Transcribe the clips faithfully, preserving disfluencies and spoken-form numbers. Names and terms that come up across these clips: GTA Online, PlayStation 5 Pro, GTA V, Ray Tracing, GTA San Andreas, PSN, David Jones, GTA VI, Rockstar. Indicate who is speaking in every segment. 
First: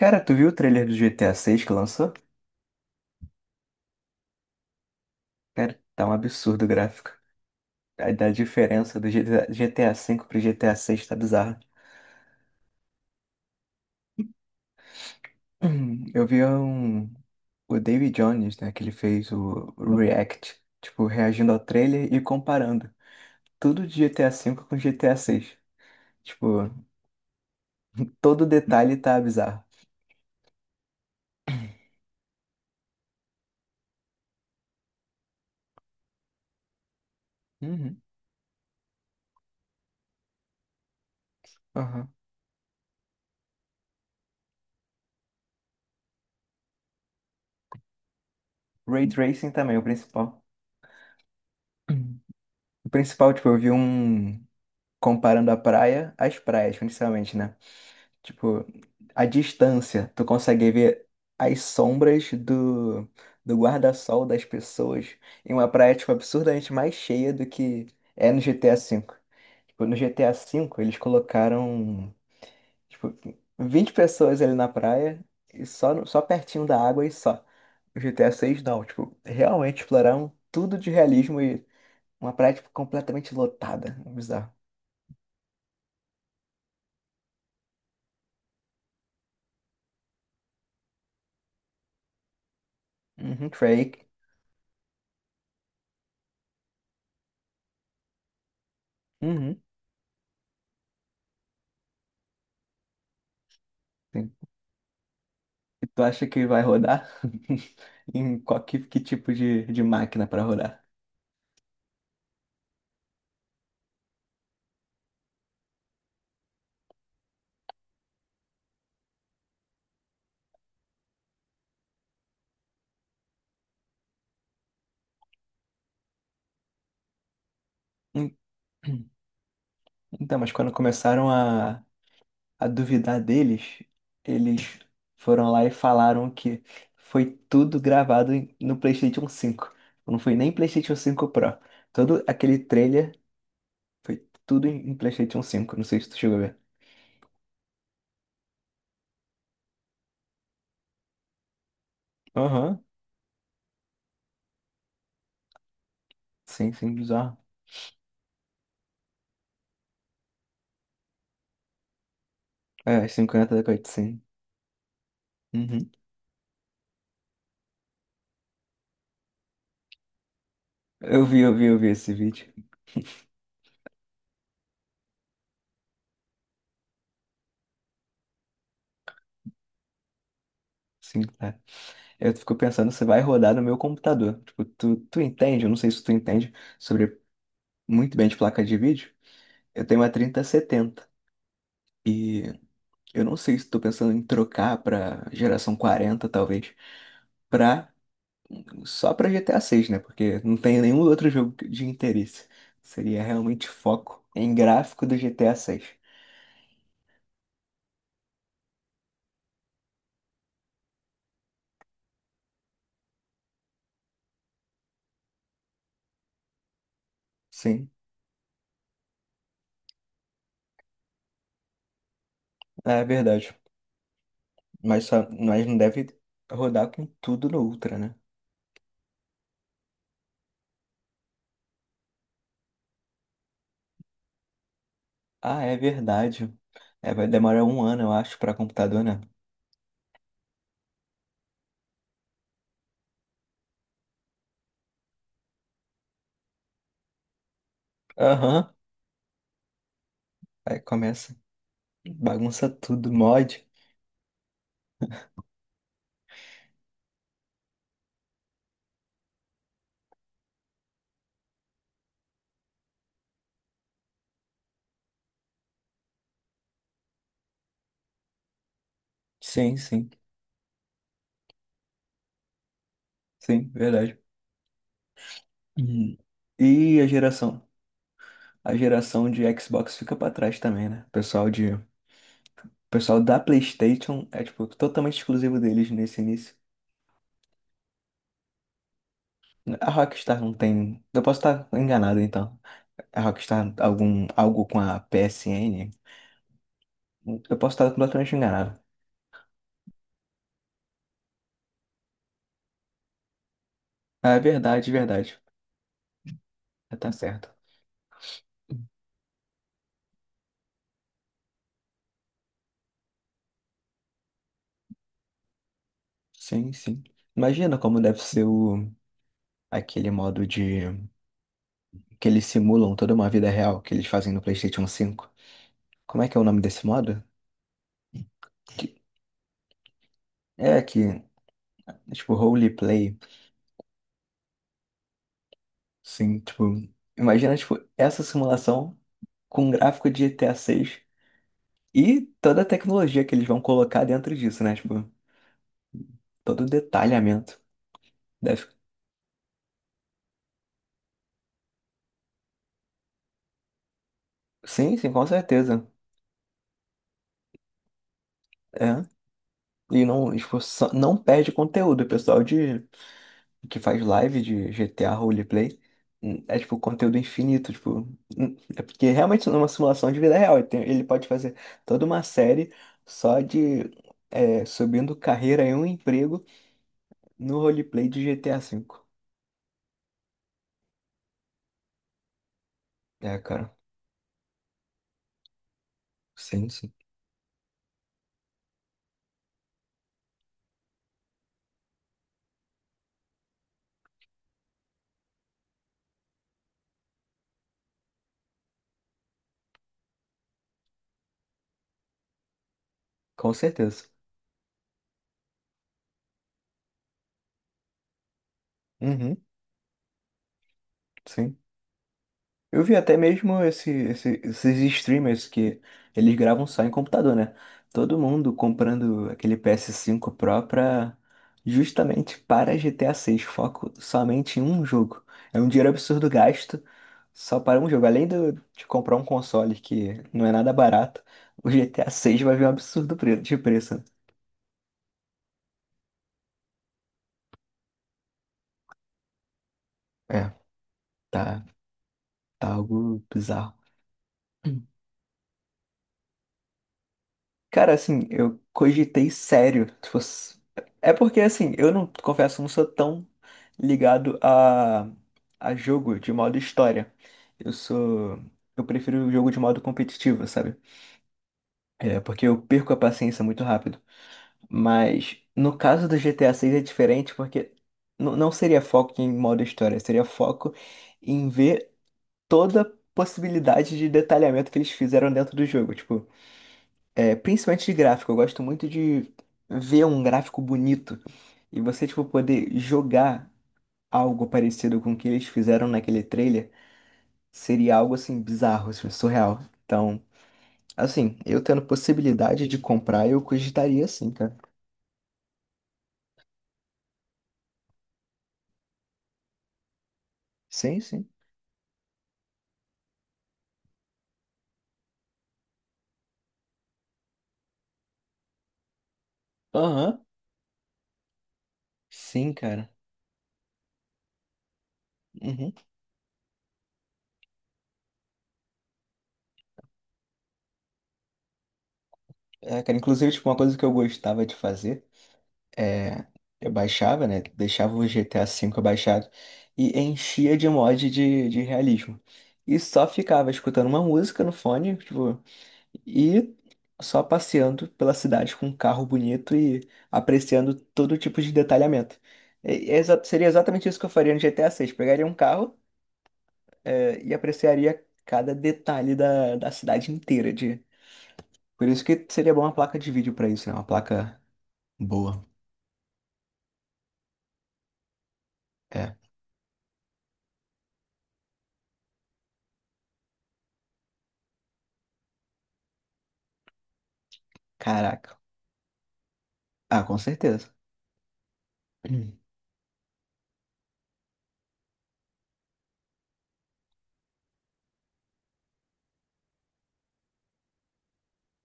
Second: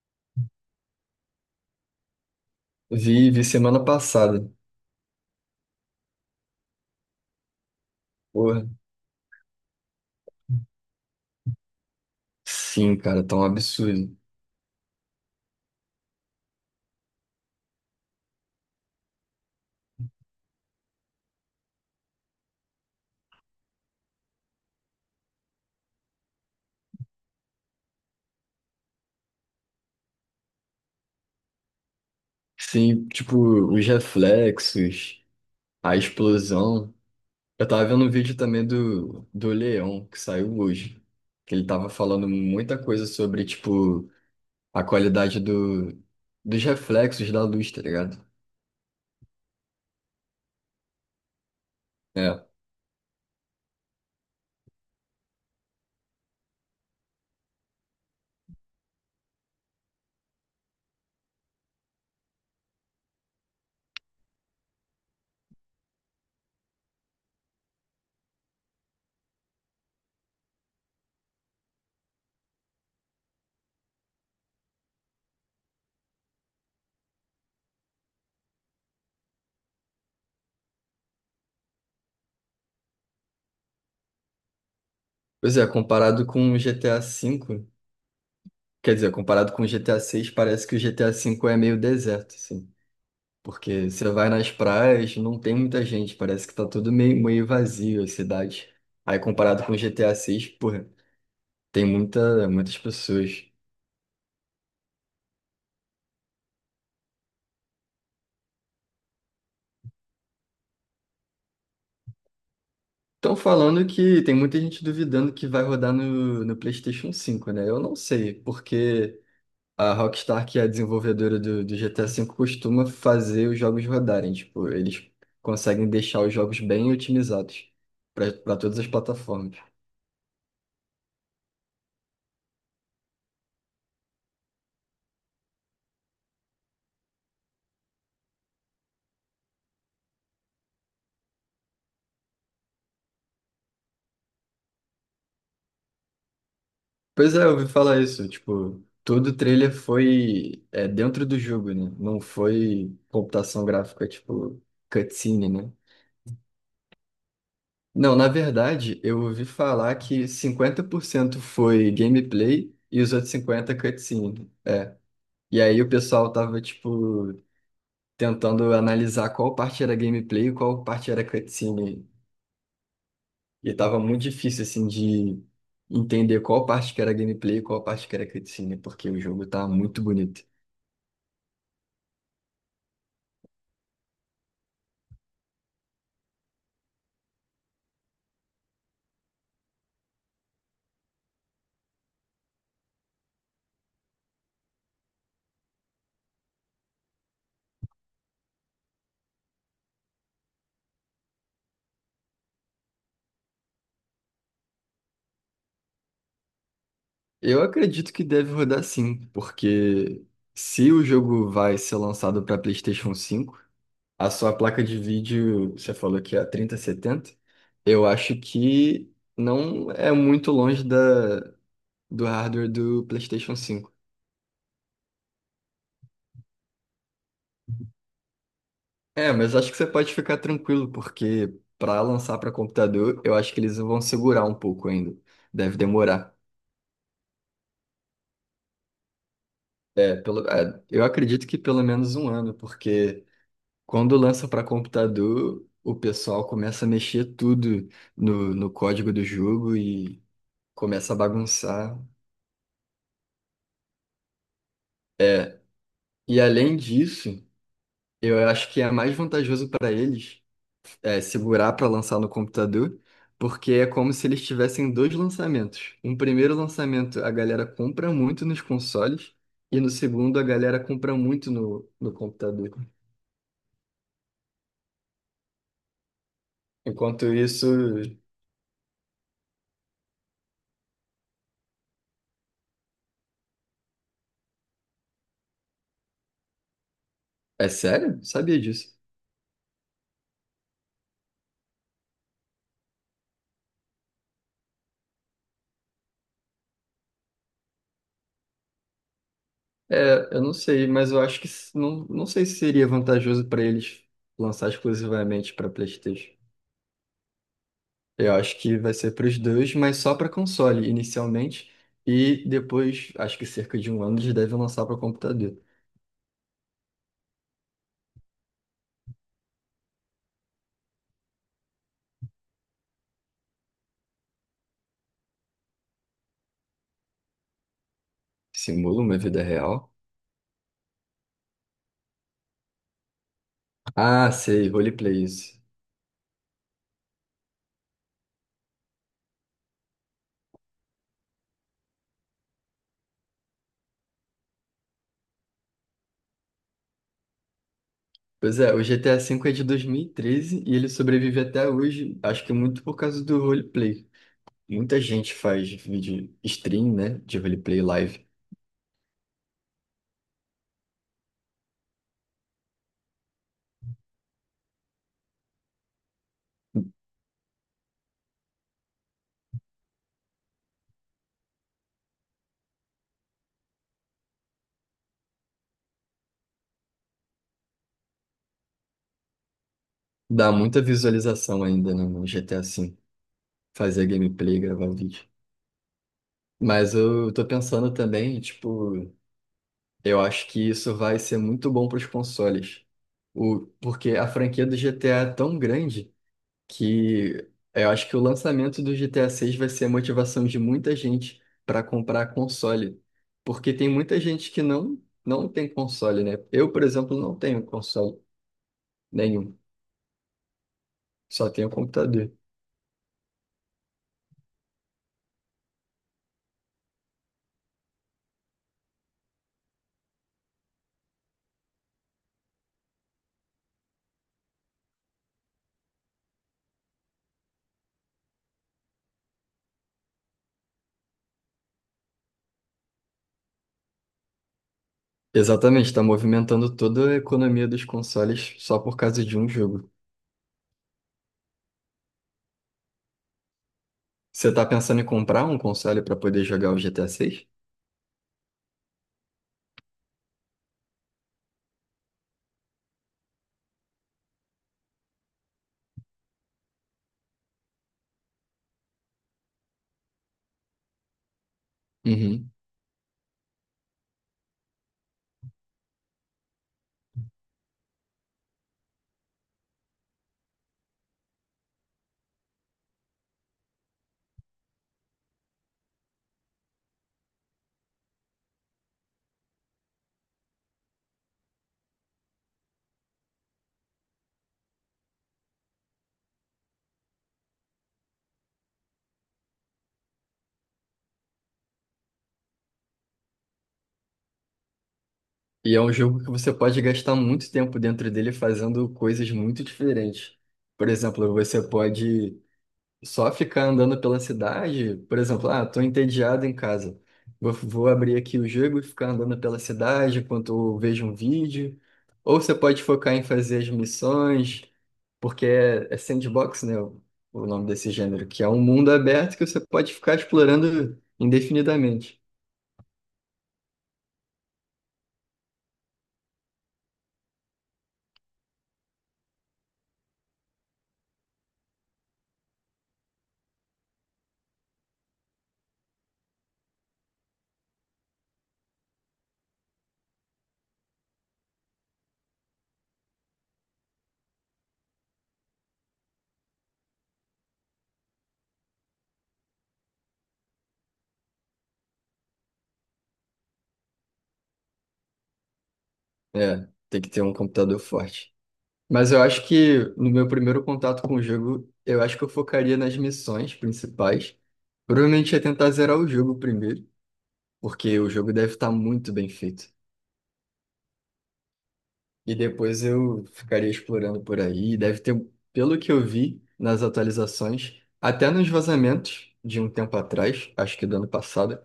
Speaker 1: Cara, tu viu o trailer do G T A six que lançou?
Speaker 2: Vi, vi semana passada.
Speaker 1: Cara, tá um absurdo o gráfico. A, da
Speaker 2: Porra,
Speaker 1: diferença do G T A V pro G T A seis tá bizarro.
Speaker 2: sim, cara, tá um absurdo.
Speaker 1: Hum, Eu vi um, o David Jones, né, que ele fez o React, tipo, reagindo ao trailer e comparando tudo de G T A V com G T A six. Tipo, todo detalhe tá bizarro.
Speaker 2: Sim, tipo, os reflexos, a explosão. Eu tava
Speaker 1: Uhum,
Speaker 2: vendo um vídeo também do, do Leão, que saiu hoje, que ele tava
Speaker 1: aham.
Speaker 2: falando muita coisa sobre, tipo, a qualidade do, dos reflexos da luz, tá ligado?
Speaker 1: Ray Tracing também, o principal. Uhum.
Speaker 2: É.
Speaker 1: O principal, tipo, eu vi um comparando a praia às praias, principalmente, né? Tipo, a distância, tu consegue ver as sombras do, do guarda-sol das pessoas em uma praia, tipo, absurdamente mais cheia do que é no G T A V. Tipo, no G T A V, eles colocaram, tipo, vinte pessoas ali na praia e só, no- só pertinho da água e só. No G T A seis não. Tipo, realmente exploraram tudo de realismo e uma praia, tipo, completamente lotada. Bizarro.
Speaker 2: Pois é, comparado com o G T A V, quer dizer, comparado com o G T A seis, parece que o G T A V é meio deserto, assim.
Speaker 1: Uhum,
Speaker 2: Porque você
Speaker 1: Drake.
Speaker 2: vai nas praias, não tem muita gente, parece que tá tudo meio, meio vazio a cidade. Aí
Speaker 1: Uhum.
Speaker 2: comparado com G T A seis, porra, tem muita, muitas pessoas.
Speaker 1: E tu acha que vai rodar? Em qual que, que tipo de, de máquina para rodar?
Speaker 2: Estão falando que tem muita gente duvidando que vai rodar no, no PlayStation cinco, né? Eu não sei, porque a Rockstar, que é a desenvolvedora do, do G T A V, costuma fazer os jogos rodarem. Tipo, eles conseguem deixar os jogos bem otimizados
Speaker 1: Hum,
Speaker 2: para todas as plataformas.
Speaker 1: Então, mas quando começaram a, a, duvidar deles, eles foram lá e falaram que foi tudo gravado em- no PlayStation cinco. Não foi nem PlayStation cinco Pro. Todo aquele trailer foi tudo em em PlayStation cinco. Não sei se tu chegou a ver.
Speaker 2: Pois é, eu ouvi falar isso. Tipo, todo o trailer foi, é, dentro do jogo, né? Não
Speaker 1: Aham,
Speaker 2: foi computação gráfica, tipo, cutscene, né?
Speaker 1: sim, sim, bizarro.
Speaker 2: Não, na verdade, eu ouvi falar que cinquenta por cento foi gameplay e
Speaker 1: É,
Speaker 2: os outros
Speaker 1: cinquenta da
Speaker 2: cinquenta por cento
Speaker 1: sim.
Speaker 2: cutscene. E aí o
Speaker 1: Uhum.
Speaker 2: pessoal tava, tipo, tentando analisar qual parte era gameplay e qual parte era
Speaker 1: Eu vi, eu vi, eu vi
Speaker 2: cutscene.
Speaker 1: esse vídeo.
Speaker 2: E tava muito difícil, assim, de entender qual parte que era gameplay e qual parte que era cutscene, porque o jogo tá muito bonito.
Speaker 1: Sim, tá. Eu fico pensando se vai rodar no meu computador. Tipo, tu, tu entende? Eu não sei se tu entende sobre muito bem de placa de vídeo. Eu tenho uma trinta e setenta. Eu não sei se tô pensando em trocar pra geração quarenta, talvez, pra, só pra G T A seis, né? Porque não tem nenhum outro jogo de interesse. Seria realmente foco em gráfico do G T A seis.
Speaker 2: Eu acredito que deve rodar, sim, porque se o jogo vai ser lançado para PlayStation cinco, a sua placa de vídeo, você falou que é a trinta setenta,
Speaker 1: Sim,
Speaker 2: eu acho que não é muito longe da, do hardware
Speaker 1: é
Speaker 2: do
Speaker 1: verdade.
Speaker 2: PlayStation cinco.
Speaker 1: Mas, só, mas não deve rodar com tudo no Ultra, né?
Speaker 2: É, mas acho que você pode ficar tranquilo, porque para lançar para computador, eu acho que eles vão segurar um pouco ainda.
Speaker 1: Ah, é
Speaker 2: Deve demorar.
Speaker 1: verdade. É, vai demorar um ano, eu acho, pra computador, né?
Speaker 2: É, pelo, é, eu acredito que pelo menos um ano. Porque. Quando lança para computador, o pessoal começa a mexer tudo no, no
Speaker 1: Aham,
Speaker 2: código do jogo e
Speaker 1: aí
Speaker 2: começa a
Speaker 1: começa,
Speaker 2: bagunçar.
Speaker 1: bagunça tudo, mod.
Speaker 2: E além disso, eu acho que é mais vantajoso para eles é, segurar para lançar no computador, porque é como se eles tivessem dois lançamentos. Um primeiro lançamento a galera compra muito nos consoles,
Speaker 1: Sim,
Speaker 2: e no
Speaker 1: sim,
Speaker 2: segundo a galera compra muito no, no computador.
Speaker 1: sim, verdade. Hum. E a
Speaker 2: Enquanto
Speaker 1: geração?
Speaker 2: isso.
Speaker 1: A geração de Xbox fica pra trás também, né? O pessoal de, o pessoal da PlayStation é tipo totalmente exclusivo deles nesse início.
Speaker 2: É sério? Sabia disso.
Speaker 1: A Rockstar não tem, eu posso estar enganado então. A Rockstar algum algo com a P S N, eu posso estar completamente enganado.
Speaker 2: É, eu não sei, mas eu acho que s- não, não sei se seria vantajoso para eles
Speaker 1: Ah, é
Speaker 2: lançar
Speaker 1: verdade, verdade.
Speaker 2: exclusivamente para PlayStation.
Speaker 1: Ah, tá certo.
Speaker 2: Eu acho que vai ser para os dois, mas só para console inicialmente e depois, acho que cerca de um ano eles devem lançar para computador.
Speaker 1: Sim, sim. Imagina como deve ser o aquele modo de que eles simulam toda uma vida real que eles fazem no PlayStation cinco. Como é que é o nome desse modo? Que-
Speaker 2: Simula uma vida real?
Speaker 1: é que tipo roleplay.
Speaker 2: Ah, sei, roleplay, isso.
Speaker 1: Sim, tipo, imagina, tipo, essa simulação com um gráfico de G T A seis e toda a tecnologia que eles vão colocar dentro disso, né? Tipo, todo o detalhamento.
Speaker 2: Pois
Speaker 1: Deve.
Speaker 2: é, o G T A V é de dois mil e treze e treze e ele sobrevive até hoje, acho que muito por causa do roleplay.
Speaker 1: Sim,
Speaker 2: Muita
Speaker 1: sim, com
Speaker 2: gente faz
Speaker 1: certeza.
Speaker 2: vídeo stream, né, de roleplay live.
Speaker 1: É. E não, tipo, só- não perde conteúdo. O pessoal de, que faz live de G T A roleplay hum, é, tipo, conteúdo infinito, tipo. hum, É porque realmente é uma simulação de vida real. Ele tem- ele pode fazer toda uma série só de, é, subindo carreira em um emprego no roleplay de G T A V.
Speaker 2: Dá muita visualização ainda, né, no G T A V,
Speaker 1: É, cara.
Speaker 2: fazer gameplay, gravar vídeo.
Speaker 1: Sim, sim.
Speaker 2: Mas eu tô pensando também, tipo, eu acho que isso vai ser muito bom para os consoles. O, porque a franquia do G T A é tão grande que eu acho que o lançamento do G T A seis vai ser a motivação de muita gente para comprar console.
Speaker 1: Com
Speaker 2: Porque tem
Speaker 1: certeza.
Speaker 2: muita gente que não, não tem console, né? Eu, por exemplo, não tenho console
Speaker 1: Uhum,
Speaker 2: nenhum, só
Speaker 1: sim.
Speaker 2: tenho computador.
Speaker 1: Eu vi até mesmo esse, esse- esses streamers que eles gravam só em computador, né? Todo mundo comprando aquele PS cinco Pro pra, justamente para G T A seis foco somente em um jogo. É um dinheiro absurdo gasto só para um jogo. Além do- de comprar um console que não é nada barato, o G T A seis vai vir um absurdo pre- de preço.
Speaker 2: Exatamente, está movimentando toda a economia dos consoles só por causa de um jogo.
Speaker 1: É, tá, tá algo bizarro.
Speaker 2: Você está pensando em comprar um console para poder jogar o G T A seis?
Speaker 1: Cara, assim, eu cogitei sério. Se fosse- É porque, assim, eu não, confesso, não sou tão ligado a, a, jogo de modo história. Eu sou. Eu prefiro o jogo de modo competitivo, sabe? É, porque
Speaker 2: Uhum.
Speaker 1: eu perco a paciência muito rápido. Mas no caso do G T A seis é diferente, porque n- não seria foco em modo história, seria foco em ver toda a possibilidade de detalhamento que eles fizeram dentro do jogo. Tipo, é, principalmente de gráfico, eu gosto muito de ver um gráfico bonito e você, tipo, poder jogar algo parecido com o que eles fizeram naquele trailer seria algo, assim, bizarro, assim, surreal. Então, assim, eu tendo possibilidade de comprar, eu cogitaria sim, cara.
Speaker 2: E é um jogo que você pode gastar muito tempo dentro dele fazendo coisas muito diferentes. Por
Speaker 1: Sim, sim.
Speaker 2: exemplo, você pode só ficar andando pela cidade, por exemplo, ah, tô entediado em casa. Vou, vou abrir aqui o jogo e ficar andando pela cidade
Speaker 1: Aham.
Speaker 2: enquanto eu vejo um vídeo. Ou você
Speaker 1: Sim,
Speaker 2: pode
Speaker 1: cara.
Speaker 2: focar em fazer as missões, porque
Speaker 1: Uhum.
Speaker 2: é, é sandbox, né? O, o nome desse gênero, que é um mundo aberto que você pode ficar explorando indefinidamente.
Speaker 1: É, cara, inclusive, tipo, uma coisa que eu gostava de fazer. é, eu baixava, né? Deixava o G T A V baixado e enchia de mod de, de realismo. E só ficava escutando uma música no fone, tipo, e só passeando pela cidade com um carro bonito e apreciando todo tipo de detalhamento. E- é exa- seria exatamente isso que eu faria no G T A seis. Pegaria um carro, é, e apreciaria cada detalhe da, da cidade inteira. De... Por isso que seria bom uma placa de vídeo pra isso, né? Uma placa boa.
Speaker 2: É, tem que ter um computador forte. Mas
Speaker 1: É.
Speaker 2: eu acho que, no meu primeiro contato com o jogo, eu acho que eu focaria nas missões principais. Provavelmente ia tentar zerar o jogo primeiro, porque o jogo
Speaker 1: Caraca.
Speaker 2: deve estar muito bem feito.
Speaker 1: Ah, com certeza.
Speaker 2: E depois eu ficaria explorando por aí. E deve ter, pelo que eu vi nas atualizações, até nos vazamentos de um tempo atrás, acho que do ano passado,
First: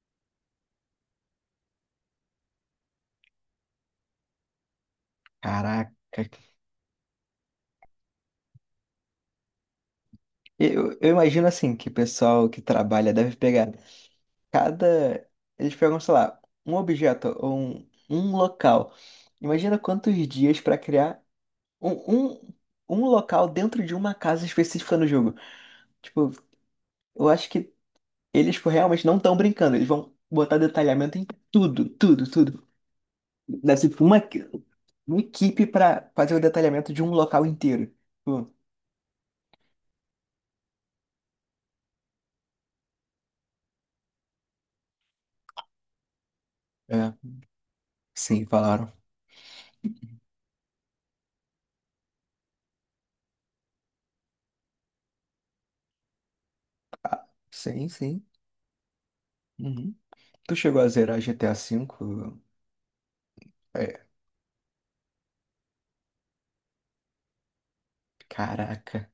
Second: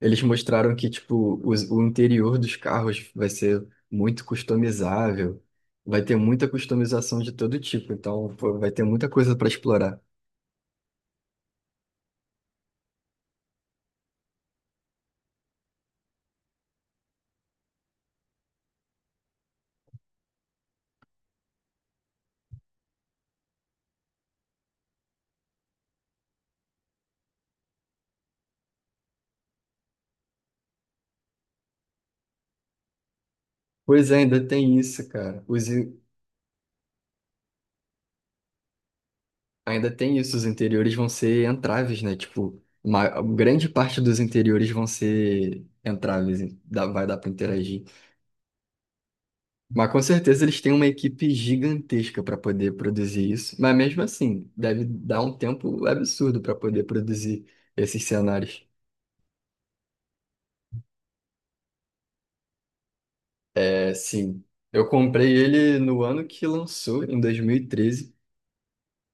Speaker 2: eles mostraram que tipo os- o interior dos carros vai ser muito customizável,
Speaker 1: Caraca.
Speaker 2: vai ter muita customização de todo tipo. Então, pô, vai ter muita coisa para explorar.
Speaker 1: Eu, eu imagino assim que o pessoal que trabalha deve pegar cada. Eles pegam, sei lá, um objeto ou um, um local. Imagina quantos dias pra criar um, um, um local dentro de uma casa específica no jogo. Tipo, eu acho que eles tipo, realmente não estão brincando. Eles vão botar detalhamento em tudo, tudo, tudo. Deve ser tipo,
Speaker 2: Pois é,
Speaker 1: uma,
Speaker 2: ainda tem isso,
Speaker 1: uma
Speaker 2: cara.
Speaker 1: equipe
Speaker 2: Os,
Speaker 1: pra fazer o detalhamento de um local inteiro. Tipo,
Speaker 2: Ainda tem isso, os interiores vão ser entraves, né? Tipo, uma grande parte dos interiores vão ser entraves, dá- vai
Speaker 1: é,
Speaker 2: dar para interagir.
Speaker 1: sim, falaram.
Speaker 2: Mas com certeza eles têm uma equipe gigantesca para poder produzir isso. Mas mesmo assim, deve dar um tempo absurdo para poder
Speaker 1: Ah,
Speaker 2: produzir
Speaker 1: sim,
Speaker 2: esses
Speaker 1: sim.
Speaker 2: cenários.
Speaker 1: Uhum. Tu chegou a zerar G T A V?
Speaker 2: É,
Speaker 1: É,
Speaker 2: sim. Eu comprei ele no ano que lançou, em dois mil e treze,
Speaker 1: caraca.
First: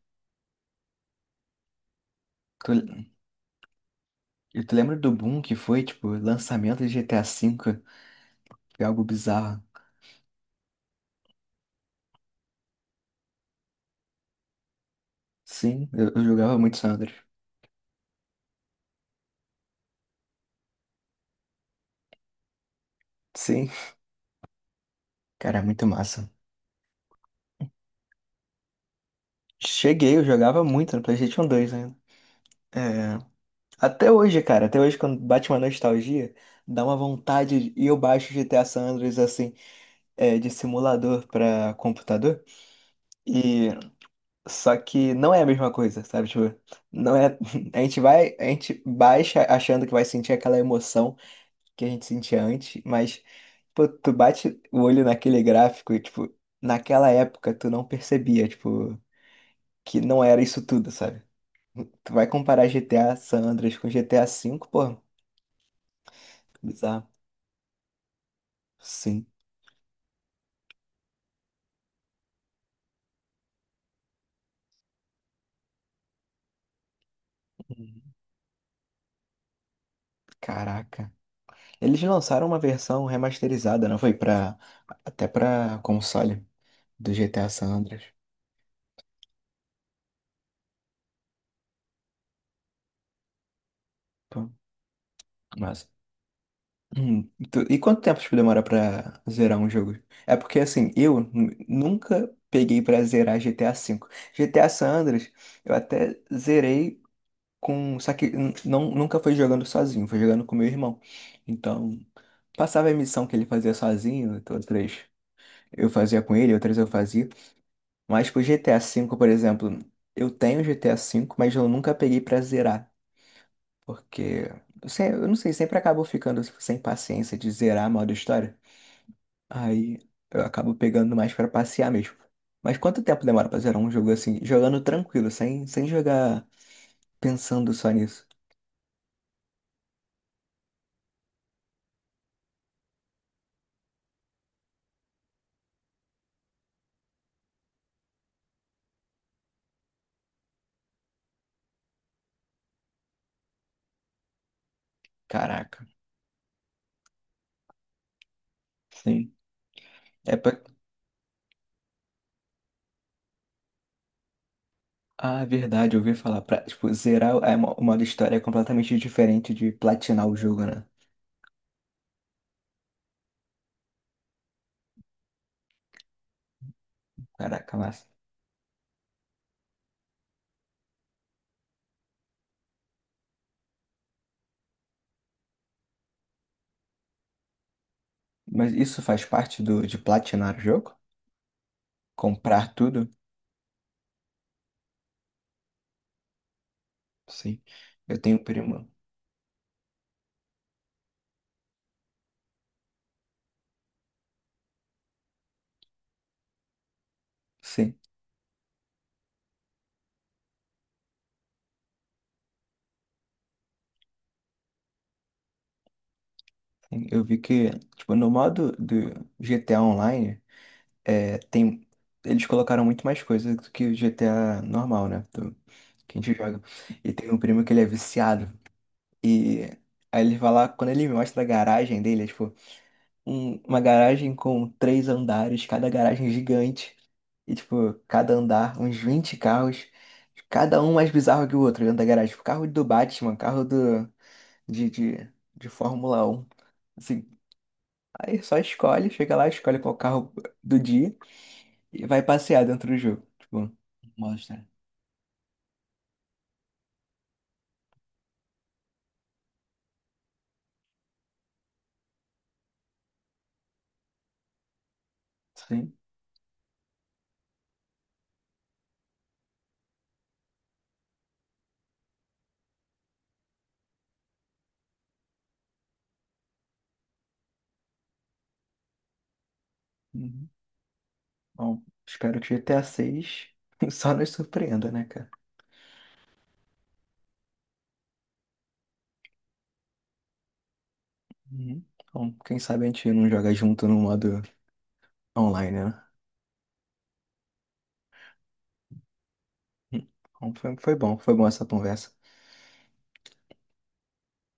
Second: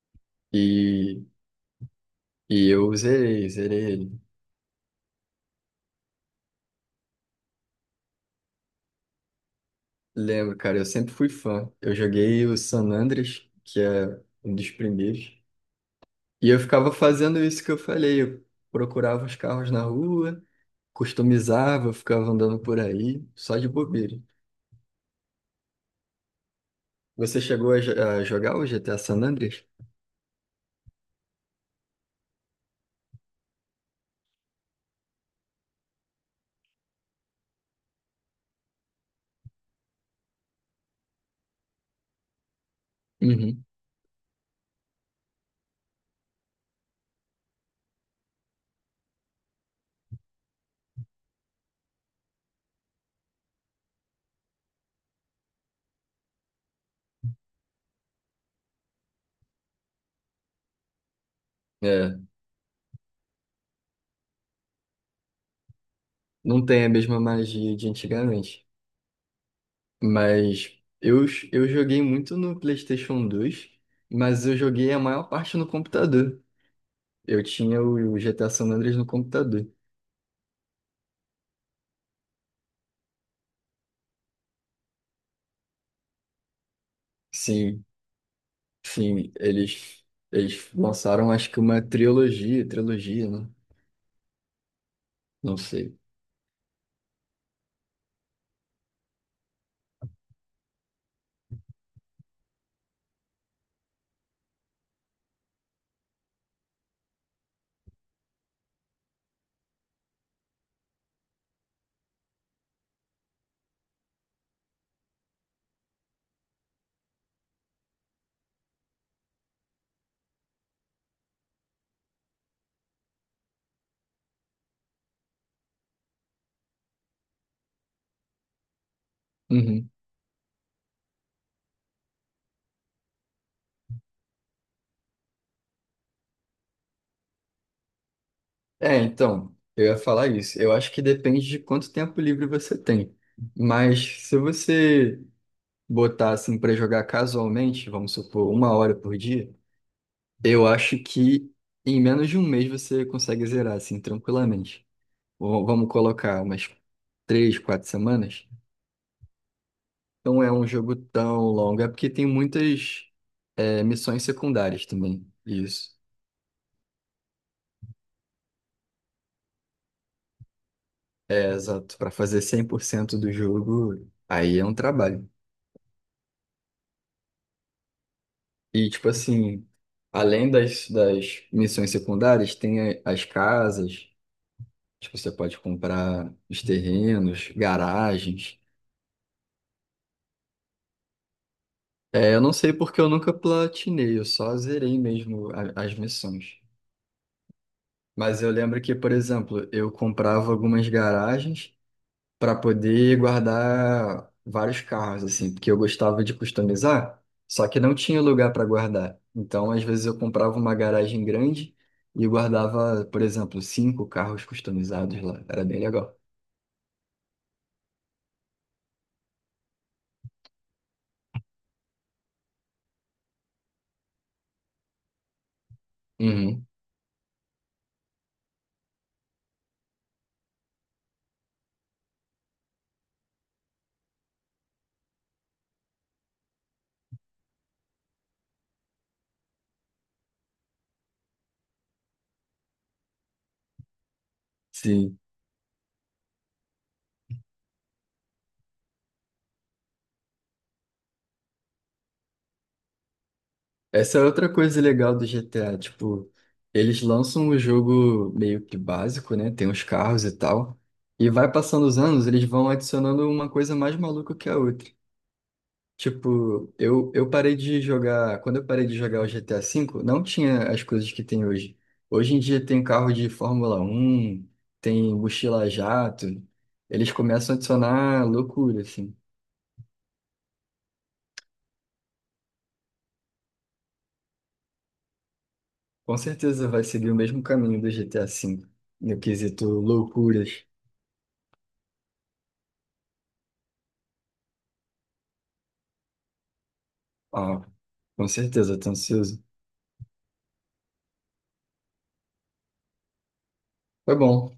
Speaker 2: e, treze, e e eu
Speaker 1: Tu,
Speaker 2: zerei, zerei. ele.
Speaker 1: e tu lembra do boom que foi, tipo, lançamento de G T A V? Foi algo bizarro.
Speaker 2: Lembro, cara, eu sempre fui fã. Eu joguei o San Andreas, que é um dos primeiros,
Speaker 1: Sim, eu, eu
Speaker 2: e
Speaker 1: jogava
Speaker 2: eu
Speaker 1: muito
Speaker 2: ficava
Speaker 1: Sandro.
Speaker 2: fazendo isso que eu falei. Eu procurava os carros na rua, customizava, ficava andando por aí, só de
Speaker 1: Sim,
Speaker 2: bobeira.
Speaker 1: cara, é muito massa.
Speaker 2: Você chegou a, jo- a jogar o G T A San Andreas?
Speaker 1: Cheguei, eu jogava muito no PlayStation dois ainda. É, até hoje, cara, até hoje quando bate uma nostalgia, dá uma vontade e eu baixo G T A San Andreas assim, é, de simulador pra computador.
Speaker 2: Uhum.
Speaker 1: Só que não é a mesma coisa, sabe? Tipo, não é. A gente vai, a gente baixa achando que vai sentir aquela emoção que a gente sentia antes, mas, pô, tu bate o olho naquele gráfico e, tipo, naquela época tu não percebia, tipo, que não era isso tudo, sabe? Tu
Speaker 2: É,
Speaker 1: vai comparar G T A San Andreas com G T A V, pô,
Speaker 2: não tem a
Speaker 1: bizarro.
Speaker 2: mesma magia de antigamente,
Speaker 1: Sim.
Speaker 2: mas eu, eu joguei muito no PlayStation dois, mas eu joguei a maior parte no computador. Eu tinha o o G T A San Andreas no computador.
Speaker 1: Caraca. Eles lançaram uma versão remasterizada, não foi? Pra, até pra console do G T A San
Speaker 2: Sim,
Speaker 1: Andreas.
Speaker 2: sim, eles, eles lançaram, acho que, uma trilogia, trilogia, né?
Speaker 1: Pô,
Speaker 2: Não
Speaker 1: massa.
Speaker 2: sei.
Speaker 1: Hum, tu- E quanto tempo tipo, demora pra zerar um jogo? É porque assim, eu nu- nunca peguei pra zerar G T A V. G T A San Andreas, eu até zerei com. Só que n- não, nunca foi jogando sozinho, foi jogando com meu irmão. Então, passava a missão que ele fazia sozinho, outras eu fazia com ele, outras eu fazia. Mas pro G T A V, por exemplo, eu tenho G T A V, mas eu nunca peguei pra zerar. Porque eu, sei- eu não sei, sempre acabo ficando sem paciência de zerar a modo história.
Speaker 2: Uhum.
Speaker 1: Aí eu acabo pegando mais pra passear mesmo. Mas quanto tempo demora pra zerar um jogo assim, jogando tranquilo, sem, sem jogar pensando só nisso?
Speaker 2: É, então, eu ia falar isso. Eu acho que depende de quanto tempo livre você tem. Mas se você botar assim para jogar casualmente, vamos supor, uma hora por dia, eu acho que em menos de um mês você consegue zerar assim tranquilamente. Ou
Speaker 1: Caraca,
Speaker 2: vamos colocar umas três, quatro semanas.
Speaker 1: sim. É
Speaker 2: Não é
Speaker 1: pra.
Speaker 2: um jogo tão longo, é porque tem muitas, é, missões secundárias também.
Speaker 1: Ah, é verdade,
Speaker 2: Isso.
Speaker 1: eu ouvi falar. Pra, tipo, zerar é uma, uma, história é completamente diferente de platinar o jogo, né?
Speaker 2: É, exato. Pra fazer cem por cento do jogo, aí é um trabalho.
Speaker 1: Caraca, massa.
Speaker 2: E, tipo assim, além das, das missões secundárias, tem a- as casas, tipo, você pode comprar os terrenos, garagens.
Speaker 1: Mas isso faz parte do, de platinar o jogo?
Speaker 2: É, eu não sei
Speaker 1: Comprar
Speaker 2: porque
Speaker 1: tudo?
Speaker 2: eu nunca platinei, eu só zerei mesmo a- as missões.
Speaker 1: Sim. Eu
Speaker 2: Mas
Speaker 1: tenho
Speaker 2: eu lembro
Speaker 1: primo.
Speaker 2: que, por exemplo, eu comprava algumas garagens para poder guardar vários carros, assim, porque eu gostava de customizar, só que não
Speaker 1: Sim.
Speaker 2: tinha lugar para guardar. Então, às vezes, eu comprava uma garagem grande e guardava, por exemplo, cinco carros customizados lá. Era bem legal.
Speaker 1: Sim. Eu vi que, tipo, no modo do G T A Online, é, tem, eles colocaram muito mais coisa do que o G T A normal, né? do- que a gente joga.
Speaker 2: Uhum,
Speaker 1: E tem um primo que ele é viciado. E aí ele vai lá, quando ele me mostra a garagem dele, é tipo, um- uma garagem com três andares, cada garagem gigante. E tipo, cada andar, uns vinte carros, cada um mais bizarro que o outro dentro da garagem. Tipo, carro do Batman, carro do, de,
Speaker 2: sim.
Speaker 1: de, de Fórmula um. Assim, aí só escolhe, chega lá, escolhe qual carro do dia. E vai passear dentro do jogo. Tipo,
Speaker 2: Essa é outra
Speaker 1: mostra.
Speaker 2: coisa legal do G T A, tipo, eles lançam o jogo meio que básico, né? Tem os carros e tal. E vai passando os anos, eles vão adicionando uma coisa mais maluca que a outra.
Speaker 1: Sim.
Speaker 2: Tipo, eu, eu parei de jogar. Quando eu parei de jogar o G T A V, não tinha as coisas que tem hoje. Hoje em dia tem carro de Fórmula um, tem mochila jato. Eles começam a adicionar loucura, assim.
Speaker 1: Uhum. Bom, espero que G T A seis só nos surpreenda, né, cara?
Speaker 2: Com certeza vai seguir o mesmo caminho do G T A V, no quesito loucuras.
Speaker 1: Uhum. Bom, quem sabe a gente não joga junto no modo online, né?
Speaker 2: Ah, com certeza, tô ansioso.
Speaker 1: Uhum. Bom, foi, foi bom, foi bom essa conversa.
Speaker 2: Foi bom.